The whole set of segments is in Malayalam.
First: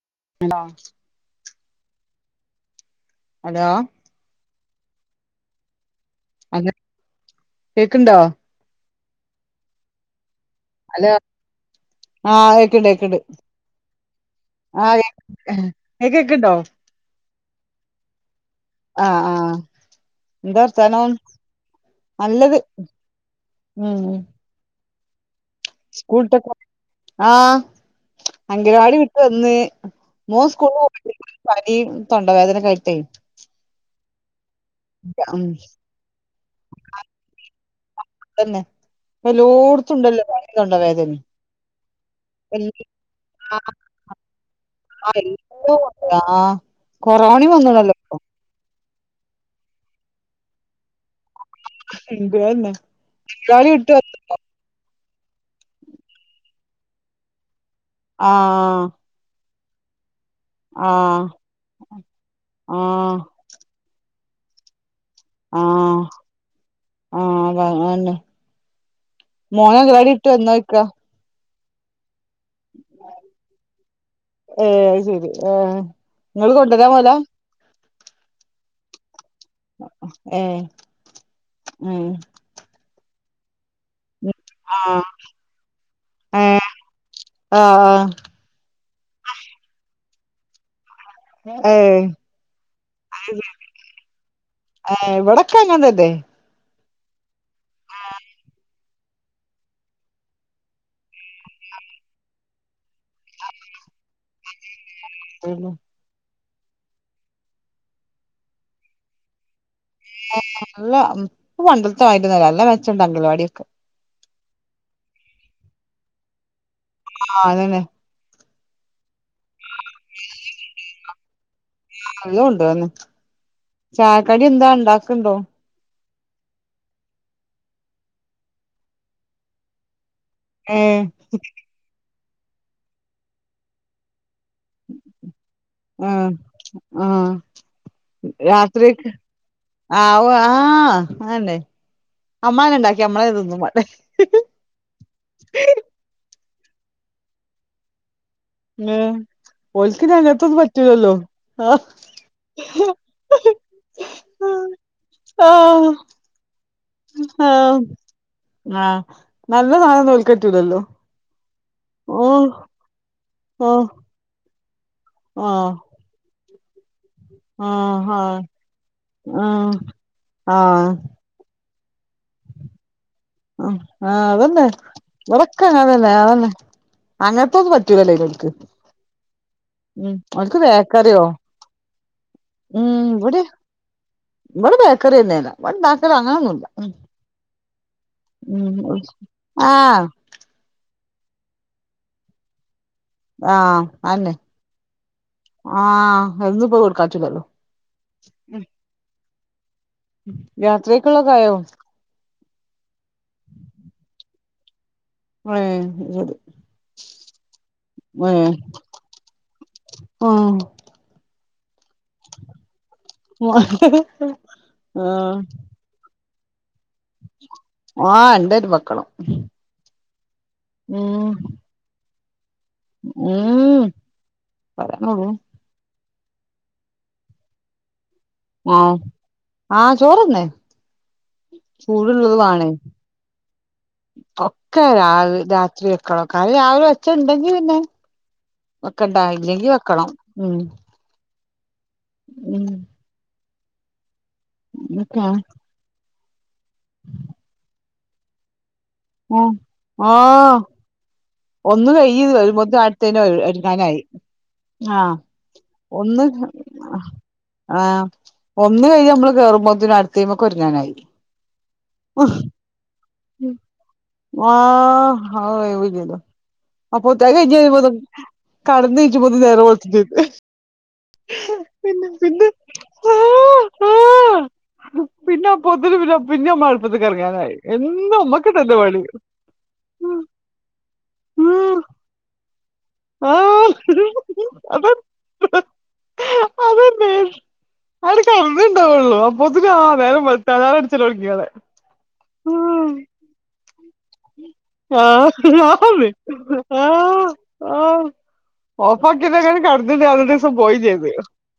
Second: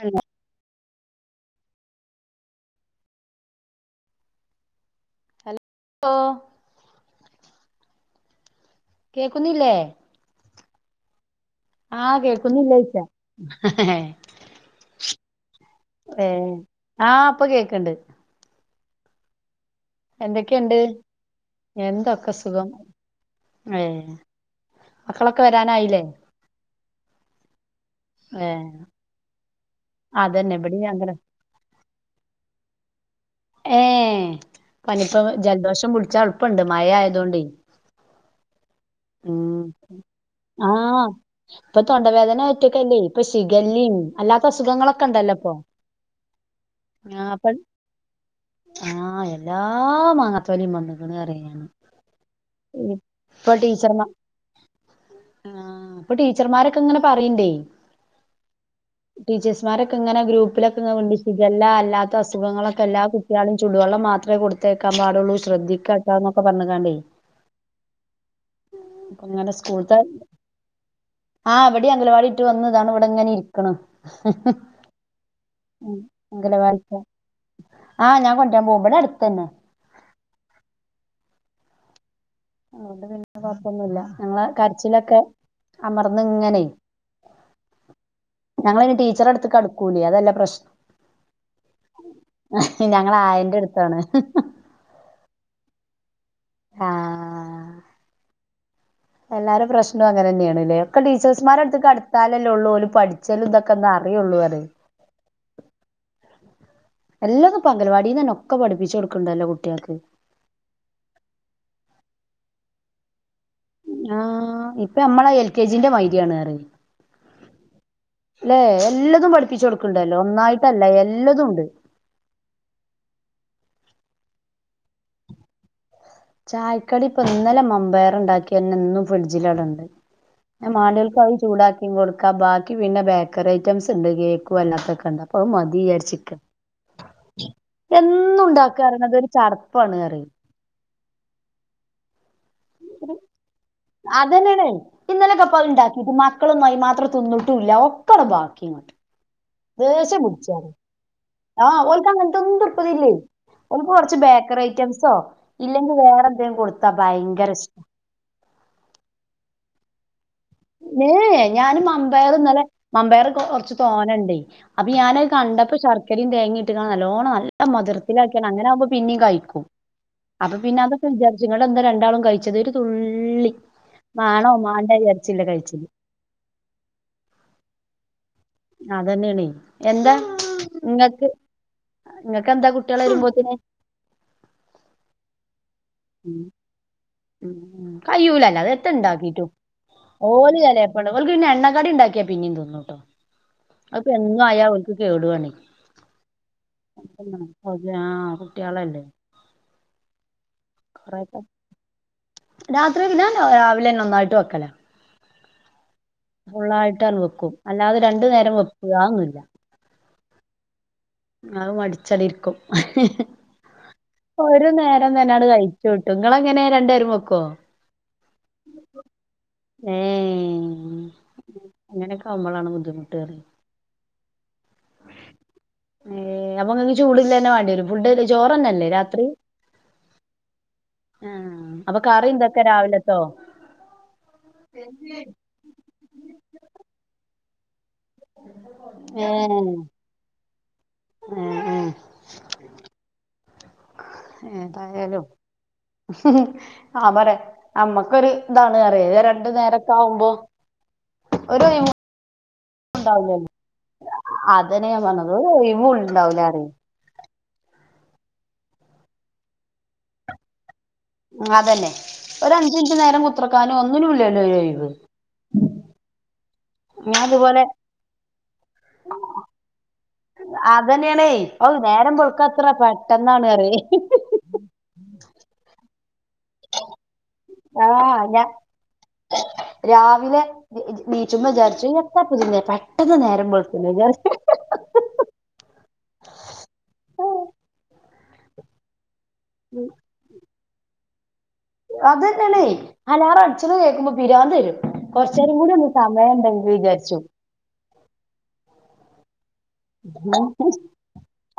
Hello hello hello hello hello കേക്ണ്ടോ കേക്കുന്നില്ലേ ഹലോ ആഹ് കേക്കുന്നില്ലായ്ച്ച ആ കേക് ഇങ്ങക്കെക്ക്ണ്ടോ ആഹ് പ്പ കേക്ണ്ട് ആഹ ആഹ എന്താ എന്തൊക്കെയുണ്ട് വർത്താനം എന്തൊക്കെ നല്ലത് സുഖം ഏ ഉം മക്കളൊക്കെ വരാനായി സ്കൂളട്ടൊക്കെ ആഹ ഏ അംഗനവാടി വിട്ട് വന്ന് മോൻ അതന്നെ സ്കൂള പോ ഇബടിം അങ്ങനെ പനിയും തൊണ്ടവേദനയൊക്കെ ആയിട്ടെ ഏ പനിപ്പ ഉം ജലദോഷം പിടിച്ച എളുപ്പമുണ്ട് മയ ആയതൊണ്ട് അതന്നെ പ്പ എല്ലാടത്തും ഉണ്ടല്ലോ പനിയും ആഹ് തൊണ്ടവേദനയും ഇപ്പൊ തൊണ്ടവേദന എല്ല ഒറ്റക്കല്ലേ ഇപ്പൊ ആ ശിഖല്ലിം അല്ലാത്ത അസുഖങ്ങളൊക്കെ ആ ഉണ്ടല്ലോ ഇപ്പൊ എല്ലാതുണ്ട് ആ കൊറോണി വന്നണല്ലോ ആഹ എല്ലാ മാങ്ങത്തോലിയും വന്ന്ക്കണ് അറിയ അതന്നെ ബംഗാളി ഇട്ടു വ ആ ഇപ്പൊ ടീച്ചർമാരൊക്കെ ഇങ്ങനെ പറയണ്ടേ ആഹ് ടീച്ചേഴസ്മാരൊക്കെ ഇങ്ങനെ ഗ്രൂപ്പിലൊക്കെ ആഹ് കൊണ്ടില്ലാ അല്ലാത്ത അസുഖങ്ങളൊക്കെ എല്ലാ ആഹ് കുട്ടി എല്ലാരും ചടുവെള്ളം മാത്രമേ കൊടുത്തേക്കാ പാടുള്ളൂ ആഹ് ശ്രദ്ധിക്കാട്ടാന്നൊക്കെ പറഞ്ഞ കാണ്ടേ ആഹ് അതന്നെ അങ്ങനെ മോന സ്കൂൾ ത്തെ അങ്കലാടി ഇട്ട് വന്നോയ്ക്കാ ആഹ് ഇവിടെ അംഗനവാടി ട്ട് വന്നു ദാണ്ടേ ഇവിടെ ഇങ്ങനെ ഇരിക്കണ് ഏ അത് ശരി ഏ നിങ്ങള് അംഗനവാടി കൊണ്ടുവരാൻ പോലാ ആഹ ഞാൻ കൊണ്ടരാൻ പോവും ഇവിടെ അടുത്തന്നെ ഏ ഉം അതുകൊണ്ട് പിന്നെ കൊഴപ്പൊന്നുല്ല ഞങ്ങള് ആ കരച്ചിലൊക്കെ അമർന്ന് ഇങ്ങനെ ആഹ് ആ ഞങ്ങള ഇനി ടീച്ചർടുത്ത്ടു കൂല്ല അതല്ല പ്രശ്നം ഏ ഞങ്ങള് ആയന്റെ അടുത്താണ് ഹേ ഇവിടൊക്കെ അങ്ങനതെ ആഹ എല്ലാര പ്രശ്നവും അങ്ങനെ തന്നെയാണല്ലേ ഒക്കെ ടീച്ചേഴ്സ്മാരെ അടുത്താലല്ലേ ഉള്ളൂ ഓല് പഠി ച്ചതും ഇതൊക്കെന്ന് അറിയെള്ളൂ പറ [unintelligible] എല്ലത് ഇപ്പം അങ്കൽവാടീന്നന്നെ ഒക്കെ പഠിപ്പിച്ച് കൊടുക്ണ്ടല്ലോ കുട്ട്യേക്ക് ല്ല പ്പ പണ്ടത്ത മായിരുന്നല്ല അല്ല മെച്ചണ്ട് അംഗൽവാടിയൊക്കെ ആഹ് ഇപ്പൊ നമ്മള എൽ കെ ജിന്റെ മായിര്യാണ് അറി ആഹ് അതന്നെ ല്ലെ എല്ലതും പഠിപ്പിച്ചു കൊടുക്കണ്ടല്ലോ ഒന്നായിട്ടല്ല എല്ലതുണ്ട് അല്ലുണ്ടെന്നെ ചായക്കടി എന്താ ണ്ടാക്ണ്ടോ ചായക്കടി ഇപ്പൊ ഇന്നലെ മമ്പയർ ഉണ്ടാക്കിന്നെ ഇന്നും ഫ്രിഡ്ജിലടെണ്ട് പിന്നെ ഏ മാണ്ട്യോൽക്ക് അത് ചൂടാക്കി കൊടുക്കാം ബാക്കി പിന്നെ ബേക്കറി ഐറ്റംസ് ഉണ്ട് കേ വല്ലാത്തൊക്കെണ്ട് അപ്പൊ അഹ് മതി ആ ചാരിച്ചിക്ക ആ എന്നുണ്ടാക്കാർഞത് ഒരു ചടപ്പാണ് അറി ആഹ് ആന്നെ അമ്മളെന്നെണ്ടാക്കി അമ്മളെന്നെ തിന്നും മാണ്ടേ അതന്നെണ് ഇന്നലെ കപ്പഹ് ണ്ടാക്കിട്ട് മക്കളൊന്നും അയി മാത്രം തിന്നിട്ടുല്ല ഒക്കട ബാക്കി ഇങ്ങോട്ട് ഉം ഓൽക്ക് ദേഷ്യം അങ്ങൻത്തോന്നും പിടിച്ചാണ് പറ്റൂലല്ലോ ആഹ് ഓൽക്ക് അങ്ങൻത്തോന്നും തിർപ്തില്ലേ ഓൻക്ക് കൊറച്ച് ആ ബേക്കറി ഐറ്റംസോ ആഹ് ഇല്ലെങ്കി വേറെ എന്തേം കൊടുത്താ ഭയങ്കര ഇഷ് ആഹ് ആഹ് നല്ല സാനം ന്നോൽക്കറ്റുലല്ലോ ന് ഞാന് മമ്പയർ ഇന്നലെ ല്ലെ മമ്പയർകൊ കൊറച്ച് ഓഹ് തോനണ്ടേ അപ്പി ഞാനഹ് ആഹ് കണ്ടപ്പോ ശർക്കരയും തേങ്ങിയി റ്റ്ങ്ങനല്ലോണം നല്ല ആഹ് മതിർത്തിലാക്ക അങ്ങനാവുമ്പ പിന്നിം കഴിക്കും ആഹ് അപ്പൊ പിന്നെ ആഹ് അതൊക്കെ വിച ഇറ്റ് ങ്ങളെന്താ രണ്ടാളും കഴിച്ചത് ഒരു തുള്ളി ആഹ് ആഹ് മാണോ അതന്നെ മാണ്ടെ വിയാരി ഇവടൊക്കെ അങ്ങൻതെന്നേ ആഹ് അങ്ങൻത്തൊന്നും പറ്റൂലല്ലോൽക്ക് അതന്നെയാണേ ഉം എന്താ ഓൽക്ക് ബേക്കറ്യോ ഇങ്ങക്കെന്താ കുട്ട്യേൾ വര്മ്പോത്തിന് ഇബടെ ബേക്കറി തന്നെള്ളെ ബടെ ണ്ടാക്കല് ഉം അങ്ങനൊന്നുല്ല ഉം കയ്യൂലന്നെ എത്ത് ണ്ടാക്കീറ്റും ആഹ് ഓല് ചെലേപ്പൾ ഓല്ക്ക് പിന്നെ എണ്ണക്കാടിണ്ടാക്കിയാ പിന്നീം തിന്നൂട്ടോ ആഹ് അഹ് അന്നെ പ്പെന്നു ആയാ ഓല്ക്ക് കേടു ആണെയ് ആഹ് എന്നുംപ്പോ കൊടുക്കാറ്റൂലല്ലോ അതെ ആഹ് കുട്ട്യേളല്ലേ രാത്രിയേക്ക്‌ള്ളോക്കായോ രാത്രിയേക്ക് ഞാൻ രാവിലെന്നെ ഒന്നായിട്ട് വെക്കലാ [unintelligible] ഫുള്ളായിട്ടട് വെക്കും അല്ലാതെ രണ്ട് നേരം വെപ്പ്‌ അഒന്നുല്ല ഓഹ് അഹ് മടിച്ചടി ഇരിക്കും ആഹ് ഒരു നേരം തന്നെട് കഴ ചൂട്ടു ങ്ങളെങ്ങനെ രണ്ടേരും ആഹ് രണ്ടേരം വെക്കണം ഏഹ് ഉം അങ്ങനൊക്കാവുമ്പളാണ് ബു ഏഹ് [unintelligible] ഏഹ് അപ്പൊ ങ്ങക്ക് ചൂട്ള്ളന്നെ വാണ്ടിവരും ഫുഡ് ചോറന്നെല്ലേ ആഹ് രാത്രി ആഹ് ചോറന്നെ ആഹ് അപ്പൊ കറി ചൂടുള്ളത് ന്താക്ക രാവിലത്തോ ഒക്ക രാ രാ ത്രി വെക്കണം കറി രാവിലെ വെച്ച ണ്ടെങ്കി പിന്നെ വെക്കണ്ട ഏഹ് ഇല്ലെങ്കി വെക്കണം ഉം ഏഹ് ഏഹ് ഉം ഏതായാലും അങ്ങനൊക്കെയാണ് ഞാൻ പറ നമ്മക്കൊരു താണ് റിയേ രണ്ടു ആഹ് നേരക്കാവുമ്പോ ഒന്നു കയ്യ് വെരുമ്പോത്തിന് അട്ത്തേനേ ഒര്ങ്ങാനായി അതന്നെ ഞാൻ പർഞ്ഞത് ഒരൊയ്വുണ്ടാവൂല പറ്യ ആഹ് ഒന്ന് കയ്ഞ്ഞ് നമ്മള് കേറുമ്പോതിന അട്ത്തീമ്മക്കൊര്ങ്ങാനായി അതന്നെ ഒരഞ്ച്റ്റ് നേരം കു ഉം ആഹ് ഒയിവില്ലല്ലോ ഞാൻ അപ്പൊത് അതുപോലെ കയ്ഞ്ഞെരുമ്പോത് കടന്നീച്ചുമ്പോത്തിന് നേരെ വെള്ത്ട്ടെയ്ക്ക് അതന്നെണേയ് ഓ നേരം ബെൾക്കാത്ര ആ പെട്ടെന്നാണ് പറയെ ആ പിന്നെ അപ്പോത്തിന് പിന്ന പിന്നെമ്മളട്പ്പത്ത്ക്ക് എറങ്ങാനായി എന്നും ആഹ് ഞാൻ അമ്മക്ക തന്നെ പണി ഉം, രാവിലെ നീച്ചുമ്പ ഉം, വിചാർച്ചു [unintelligible] അത അതന്നെ ആരു കമ്മിണ്ടാവുള്ളു പുതിന നേരം വെളുത്തല അത് [unintelligible] തൊടങ്ങി അല്ലെ അതന്നെണേയ് അലാറം അടിച്ച്ണെ കേക്കുമ്പോ പിരാന്ത്‌ വരും [unintelligible] കുറച്ചേരം കൂടി ഒന്ന് ആഹ് സമയം ഉണ്ടെങ്കി വിചാരിച്ചു ഓഫാക്കീറ്റെങ്ങാനും കട് [unintelligible] അന്നത്തീസം പോയി ചെയ്ത്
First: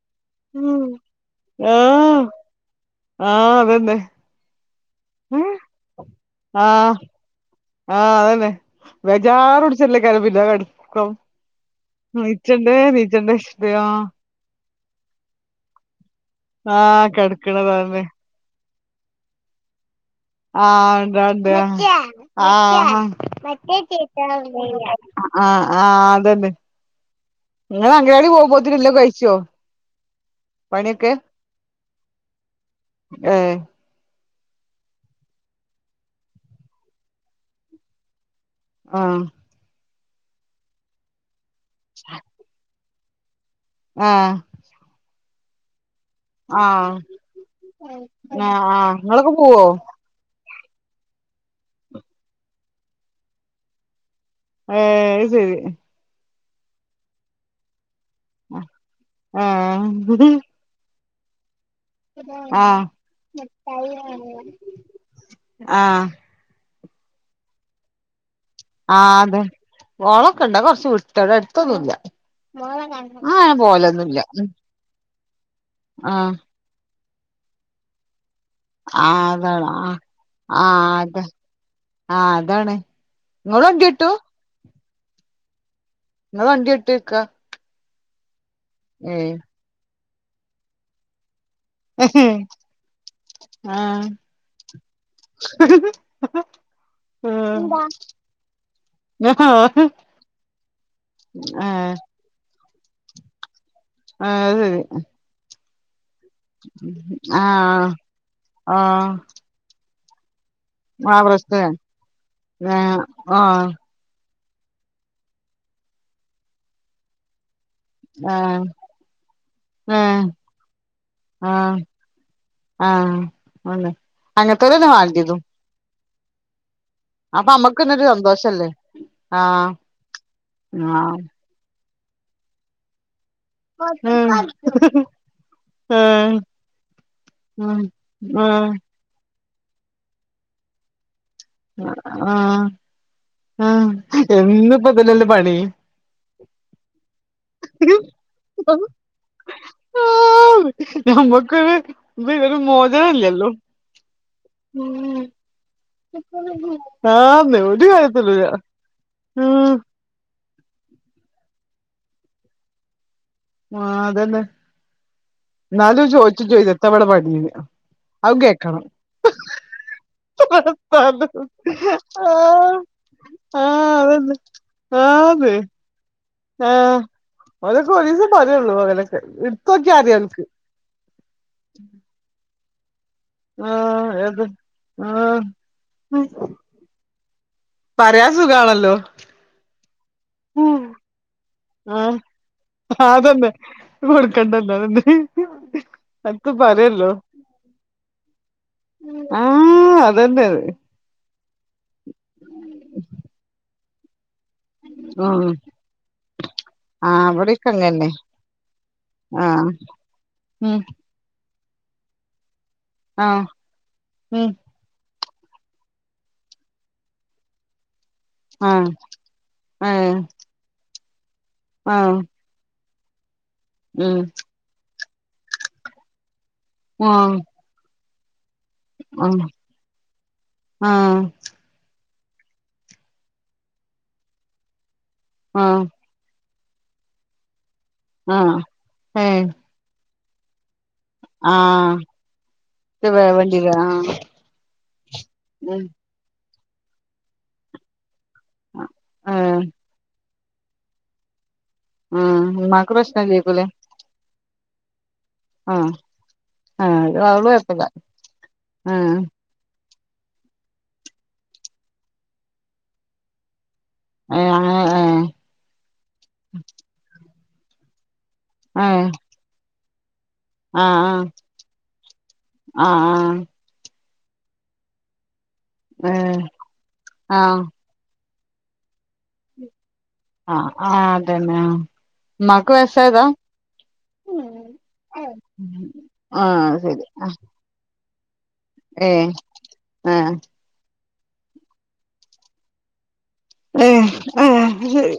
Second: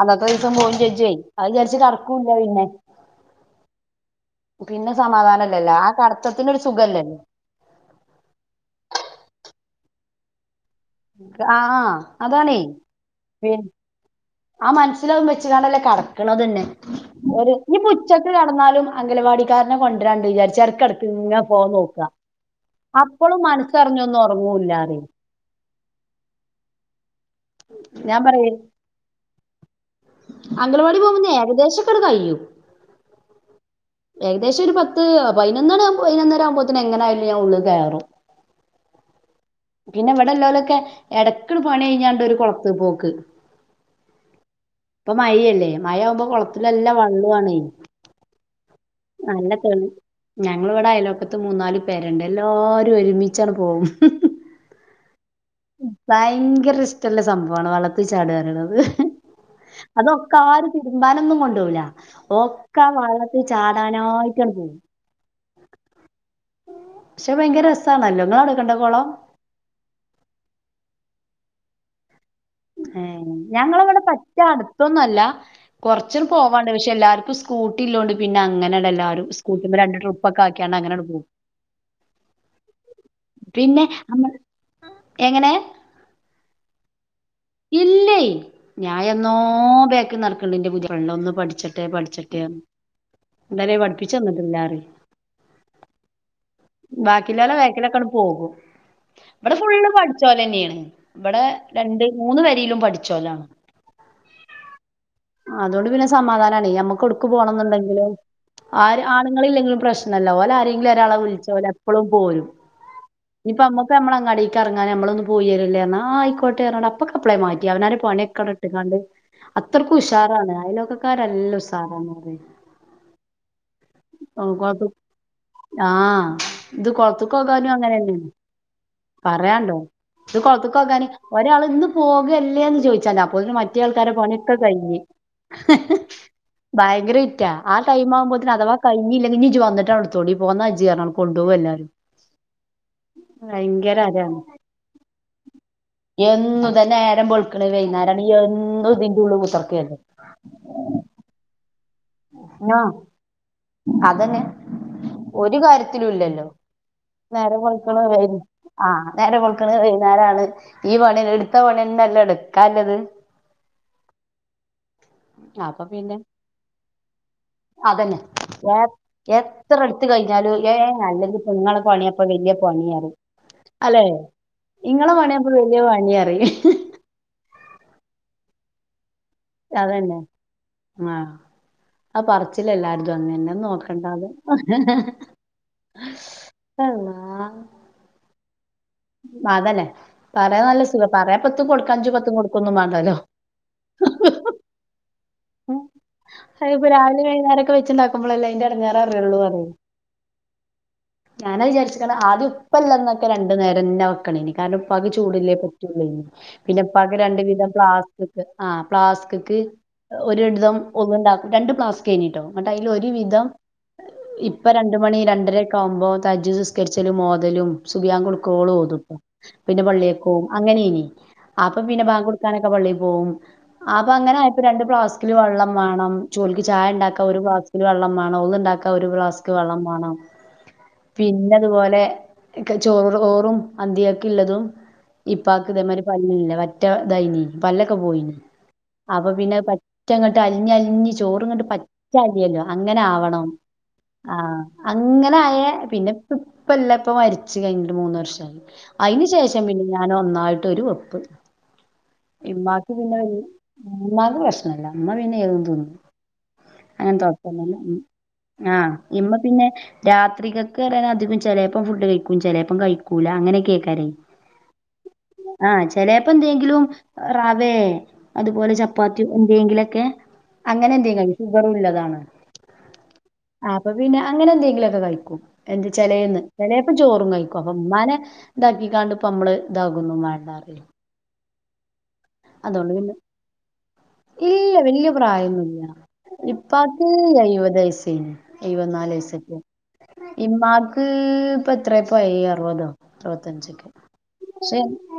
അന്നത്തെ ദിവസം പോവും ഉം ചെജ്ജുവേ അത് വിചാരിച്ച് ആഹ് കടക്കൂല്ല പിന്നെ ആഹ് അതെന്നെ പിന്നെ സമാധാനല്ലല്ല ആ കടത്തത്തിനൊരു സുഖല്ലേ ആഹ് അതന്നെ വേജാറ് പിടിച്ചല്ലേ [unintelligible] പിന്നെ കട് ക്രൊ ആ ആ അതാണേ നീചണ്ടേ നീചണ്ട പിൻ [unintelligible] ആ മൻസ്സിലത് വെച്ച്ങ്ങാണ്ടല്ലേ കടക്കണതന്നെ ആഹ് ഓര് നിപ്പോ കെടക്കണതാണ് ഉച്ചക്ക് കട്ന്നാലും അംഗലവാടി ക്കാര്നെ കൊണ്ടരാണ്ട് വിചാരിച്ച ആഹ് എടക്കെടക്ക്ങ്ങനെ ഇണ്ടാണ്ട് ഫോണ് ആഹ് നോക്ക അപ്പളും മൻ സറിഞ്ഞൊന്നു ഉറങ്ങൂല്ലാതെ ആഹ് ആഹ് അതന്നെ ഇങ്ങള് ഞാൻ അഗവാടി പോവുപോത്തിന് എല്ലൊം കഴിച്ചോ അംഗൽവാടി പണിയൊക്കെ പോകുമ്ന്നെ ഏകദേശൊക്കണ് കഴിയും ഏഹ് ഏകദേശൊര് പത്ത് പതിനൊന്നണി പതിനൊന്നര ആകുമ്പോത്തിന് എങ്ങനായാലും ഞാൻ ഉള്ള് കെറും ആഹ് പിന്നെ ഇവടെല്ലോലൊക്കെ എടക്ക്ണ് പണി കഴിഞ്ഞാണ്ടൊര് കൊളത്ത് പോക്ക് ആഹ് ഇപ്പ മയല്ലേ മഴ ആമ്പോ ആഹ് കൊളത്തിലെല്ലാം വള്ളോഅണെയ് ആഹ് ആഹ് ഇങ്ങളൊക്കെ നല്ല പോവോ തെളി ഞങ്ങള് ഇവടെ അയലോക്കത്ത് മൂന്നാല് പെരണ്ട് എല്ലാരും ഒരുമിച്ചണ് പോവും ഏഹ് അയ്ശെരി ഭയങ്കര ഇഷ്റ്റള്ള സംഭവാണ് വള്ളത്തി ചാടാറേണത് ആഹ് അതൊക്കെ ആര് തിര്മ്പാനൊന്നും കൊണ്ടോവൂല ആഹ് ഒക്കാ വള്ളത്തി ചാടാനായ്റ്റണ് പോവും ആഹ് പക്ഷെ ഭയങ്കര രസാണല്ലോ ങ്ങളവടെ ആഹ് അതെ കോളൊക്കെണ്ട് അത് കൊർച്ച് വ്ട്ടാട അട്ത്തൊന്നുല്ല ഏഹ് ഞങ്ങളവിടെ പറ്റ അട് ത്തൊന്നല്ല കൊർച്ച്ണ് ആഹ് പോവാണ്ട് പക്ഷെ എല്ലാർക്കും സ്കൂട്ടി ഇല്ലോണ്ട് പിന്നെ ആഹ് അങ്ങനെണെല്ലാരും അതാണ് സ്കൂട്ടിമ്മെ ആഹ് രണ്ട് ട്രിപ്പൊക്കാക്ക്യാണ്ട് ആഹ് അങ്ങനണ്ട് അതെ പോവും. ആഹ് അതാണ് ങ്ങള് വണ്ട്യോട്ടു എങ്ങനേ? ങ്ങള് വണ്ട്യോട്ടോയ്ക്കാ? ഇല്ല ഞായെന്നോ ബേക്കിൽ നടക്ക്ണ്ട് ന്റെ പുത്യാഫ്രണ്ട് ഒന്ന് പഠിച്ചേ പഠിച്ചട്ടെ ന്നരേ ആഹ് പഠിപ്പിച്ചന്ന്ട്ടില്ലാല്ലാറെയ് ബാക്കില്ലോലെ ബേക്കിലൊക്കെണ്ട് പോകും. ആഹ് ഇബടെ ഫുള്ള് പഠിച്ചോലെന്നേണ് ബടെ ആഹ് രണ്ട് മൂന്ന് പെരീലും പഠിച്ചോലാണ്. ആയ്ശരി. അതോണ്ട് പിന്നെ സമാധാനാണെയ് ഞമ്മക്ക് എവ്ട്ക്ക് ആഹ് പോണെങ്കിലും ആര് ആഹ് ആണ്ങ്ങളില്ലെങ്കിലും പ്രശ് ന്നല്ലോഓലെ ആരേങ്കിലും ഒരാളെ ആ വിളിച്ച പ്രശ്ന ഓലെപ്പളും പോരും ആഹ് ആഹ് ഞ്ഞിപ്പമ്മ പ്പമ്മള ങ്ങാടീക്കെറങ്ങാ ഞമ്മളൊന്ന് പോയി വെരല്ലേറഞ്ഞാ ആ ഐക്കോട്ടെറഞ്ഞ് അ അപ്പ്ളേ മാറ്റി അവനാന്റെ പണ്യോക്കെ ആഹ് അവടെട്ട്ങ്ങാണ്ട് അത്രക്കൂ ആഹ് ഷാറാണ് അയലോക്കക്കാരല്ല ഉഷാറാണറേയ് ആഹ്. ആന്ന് അങ്ങൻ കൊളത്ത് തന്നല്ലേവാണ്ട്യേതും. ആഹ് ത് കൊ [unintelligible] കൊളത്ത്ക്കോകാനും അമ്മക്കന്നൊരു അങ്ങനെന്നെ സന്തോഷല്ലേ ആഹ് പറയാണ്ടോ ഇത് [unintelligible] കൊളത്ത്ക്കോകാനും- ആഹ് ഒരാള് ന്ന് പോകല്ലേന്ന് ചോയ്ച്ചാതിഅ അപ്പോത്തിന് മറ്റേ ആൾക്കാരെ ആഹ് പണ്യോക്കെ കൈഞ്ഞ് ആഹ് ഭയങ്കര വിറ്റാ ആ ടൈമാവുമ്പോത്തിന് ആഹ് അഥവാ കൈഞ്ഞീലെങ്ങി ഞ്ഞി ജ്ജ് വന്ന്ട്ടണ്ട് ഇട്ത്തോണ്ടി പോന്നാജ്ജ്റീം- ആഹ്. ഭയങ്കര ആഹ് അരാണ് എന്നുപ്പതനല്ലേ പണി അതേ നേരം വെള്ക്ക്ണ് വൈന്നേരാക്ണ് എന്നുതിന്റുള്ള് കുത്തർക്കന്നേ ആന്ന് ഞമ്മക്ക്ത്- വ് ഇതൊരു ആഹ് മോചനല്ലല്ലോ ഉം. ഒര് കാര്യത്തിലൂല്ലല്ലോ നേരം ഒരു വെള്ക്ക്ണ് വെയ് കാര്യത്തിലുല്ല ആഹ് നേരം ഉം വെള്ക്ക്ണ് വെയ് ന്നേരാവാണ് ഈ പണിന്നേ ഇട്ത്ത പണ്യന്നല്ലേ ഇട്ക്കാല്ലത്. ആഹ് അതന്നെ അപ്പൊ എന്നാലും പിന്നെ ചോയ്ച്ചു ചെച്ചും എത്താബടെ പണീന്ന്? അതന്നെ അതും എ കേക്കണം എത്രാ ഇട്ത്ത് കഴിഞ്ഞാലും ഏഹ് അല്ലെങ്കിപ്പ ഇങ്ങളെ പണ്യാപ്പൊ ആ വെല്ല്യേ പണ്യാറീം ആ അല്ലേ അതന്നെ ഇങ്ങളെ പണ്യാപ്പൊ വെല്ല്യേ പണ്യാറീം ആഹ് ഓലൊക്കെ ഒരീസം പറ്യൊള്ളൂ ഓലൊക്കെ- അതെന്നെ ആഹ്. [inaudible] ആ പറ്ച്ചിലെല്ലാര്തൊങ്ങന്നെ ആ നോക്കണ്ടാന്ന് ഏത് ആ അള്ളാഹ്. പറ്യാൻ സുഖാണല്ലോ- അതെന്നെ പറ്യാൻ നല്ല സുഖാ പറ്യാൻപ്പെത്തും കൊട്ക്ക അഞ്ചും പത്തും കൊട്ക്കൊന്നുംമാ ആതന്നെ. കൊട്ക്കണ്ടല്ലോ അതെന്നേ- അയിപ്പോ രാവിലിം വൈന്നാരൊക്കെ വെച്ച്ണ്ടാക്കുമ്പളല്ലേ ആ അയ്ന്റെട്ങ്ങേററ്യൊള്ളൂറിം. അതന്നെ ഞാനാത് വിചാര്ക്ക്ണ ആദ്യം ഉപ്പല്ലന്നൊക്കെ രണ്ട് നേരെന്നെ വെക്കണേനി- കാര്ണം ഉപ്പാക്ക് ഉം ചൂട്ല്ലേ പറ്റൊള്ളേനി. ആ പിന്നെപ്പാക്ക് രണ്ട് ഇവിടെക്കെ വിധം അങ്ങന്നെ പ്ലാസ്ക്ക്ക് ആഹ് ആ പ്ലാസ്ക്ക്ക് ഒര് രണ്ട്ധം ഉം ഒന്ന്ണ്ടാ രണ്ട് പ്ലാസ്ക്കേനിട്ടോ ഇങ്ങട്ട് അയ്ലൊര് ആ വിധം ഇ ഉം ഇപ്പ രണ്ട് മണി രണ്ടെരെക്കാവുമ്പോ തഹജ്ജുദ് നിസ്ക്കര്ച്ചലും ഓതലും സുബ് യാങ്കൊട് ആ ക്കോളോതും പിന്നെ ആഹ് പള്ളീക്കക്കോവും അങ്ങനേനി അപ്പൊ പിന്നെ ആഹ് ബാങ്കൊട് നിസ്കരിക്കാനെക്കെ പള്ളീ പോവും ആഹ് ഉം അപ്പങ്ങനായപ്പോ രണ്ട് പ്ലാസ്ക്കിൽ വെള്ളം മാണം ചോൽക്ക് ചായണ്ടാക്കാൻ ഒര് ആഹ് പ്ലാസ്ക് വെള്ളം മാണം ഒള് ഇണ്ടാക്കാ ഒരു ആഹ് ഫ്ലാസ്ക് വെള്ളം മാണം പിന്നെ ആഹ് പിന്നെ അതുപോലെ ചോറോറും അന്തികക്ക് ഇല്ലെതും ഇപ്പാക്ക് ആഹ് ഇതേമായ്രി പല്ലില്ലാ പറ്റ ഇതായ്നി പല്ലൊക്കെ പോയ്നീ ആഹ് അപ്പൊ ഏഹ് പിന്നെ പറ്റങ്ങട്ട് അലിഞ്ഞ് അൽഞ്ഞ് ചോറ് ഇങ്ങെട്ട് ആഹ് പറ്റെ അലിയല്ലേ അങ്ങനെ ഇത് ആവണം വേവണ്ടില്ലേ ആഹ് ആഹ് അങ്ങനായാ ഉം പിന്നെപ്പം ഇപ്പല്ലാ ഇപ്പ മരിച്ച് കഴിഞ്ഞിട്ട് മൂന്ന് വർഷാ അയ്ന് ആഹ് ശേഷം ആഹ് പിന്നെ ഞാൻ ഒന്നായ്ട്ടൊര് ഒര് വെപ്പ് ഇമ്മാക്ക് ഉമ്മാക്ക് പിന്നെ ഒര് പ്രശ്നല്ലേക്കുലേ ഇമ്മാക്ക് പ്രശ്നം ഇല്ല ഇമ്മ പിന്നെ ഏതും തിന്നും ആഹ് ആഹ് അത് അങ്ങനത്തെ അവള് കെയ്പ്പൊന്നുല്ല കൊഴപ്പല്ല ഉം ആഹ് ഇമ്മ പിന്നെ രാത്രികെക്ക് പറിയാന്. അധികും ചെലേപ്പം ഫുഡ് കഴിക്കും ചെലേപ്പം കഴിക്കൂലാ അങ്ങെനെക്കേയ്ക്കാരേ ഏഹ് അങ്ങെനെ ഏഹ് ആഹ് ചെലേപ്പെന്തേങ്കിലും റവേ അതുപോലെ ഏഹ് ചപ്പാത്ത്യോ എന്തേങ്കിലെക്കെ ആഹ് അങ്ങനെന്തേം ആഹ് കഴ്കും ഷുഗറും ഇല്ലതാണ് ആഹ് ആപ്പം പിന്നെ അങ്ങെനെന്തേങ്കിലൊക്കെ കഴിക്കും എന്ത് ആഹ് ഏഹ് ചെലേന്ന് ചെലേപ്പം ചോറും കഴ് ആഹ് ഇമ്മാനെ ഇതാക്കിക്കാണ്ട് ഇപ്പം നമ്മള് ഇതാകൊന്നും മാ ആഹ് ആഹ് അതെനെ ആ ഇമ്മാക്ക് വയ്സായതാ ഇല്ല്യാ വെല്ല്യ പ്രായൊന്നുല്ല ആഹ് ശരി ഇപ്പാക്ക് എയ് വതെയ്സേനി എഴ് വത്തിനാല് ഏഹ് വയ്സെക്കെയിനി ആഹ് ഇമ്മാക്ക് ഇപ്പെത്രേപ്പെ അറുവതോ അറ് വത്തഞ്ചെക്കേ ഏഹ് പക്ഷേ ഏഹ് ശരി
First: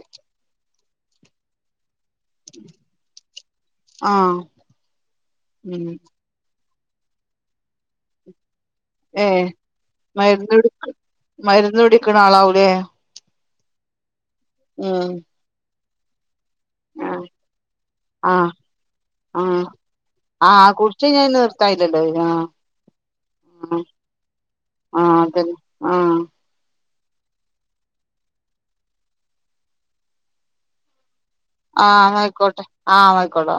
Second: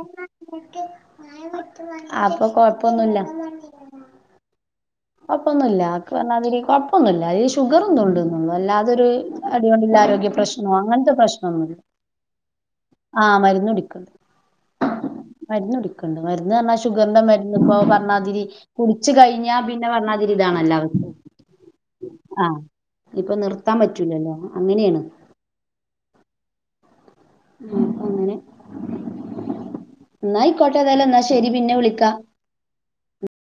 അപ്പൊ കൊഴ്പ്പൊന്നുല്ല ആഹ് ഉം കെയപ്പൊന്നുല്ലാ ക്ക പറ്ഞ്ഞാതിരി കൊഴ്പ്പൊന്നുല്ല ഈ ഷുഗറും ഇതും ഉണ്ട്ന്നൊള്ളൂ അല്ലാതെ തൊര് ഏഹ് അട്യോണ്ട്ല്ലെ ആരോഗ്യ പ്രെശ്നോ അങ്ങെനത്തെ പ്രെശ്നൊന്നുല്ല ക്ക്ണാളാവുലേ ആഹ് മരുന്നു കുടിക്ക്ണ്ട് ആഹ് മരുന്നുടിക്ക്ണ്ട് മര്ന്ന് പറഞ്ഞാ ഷുഗറ്ന്റെ മര്ന്ന് ഇപ്പം പറ്ഞ്ഞാതിരി കുടിച്ച് കഴിഞ്ഞാ ആഹ് പിന്നെ പറ്ഞ്ഞാതിരി ഇതാണല്ലോ അവർക്ക് ത്തയ്ലെല്ലേ വെരാ ഇഞ് ഇപ്പം നിർത്താൻ പറ്റൂലല്ലോ അങ്ങെനേണ് അതെന്നെ ആഹ് ഉം അങ്ങനെ ഇന്നായ്ക്കോട്ടേ എതായാലും എന്നാ ശെ ആഹ് അങ്ങനയ്ക്കോട്ടെ ആഹ് ഇനായ്ക്കോട്ടെ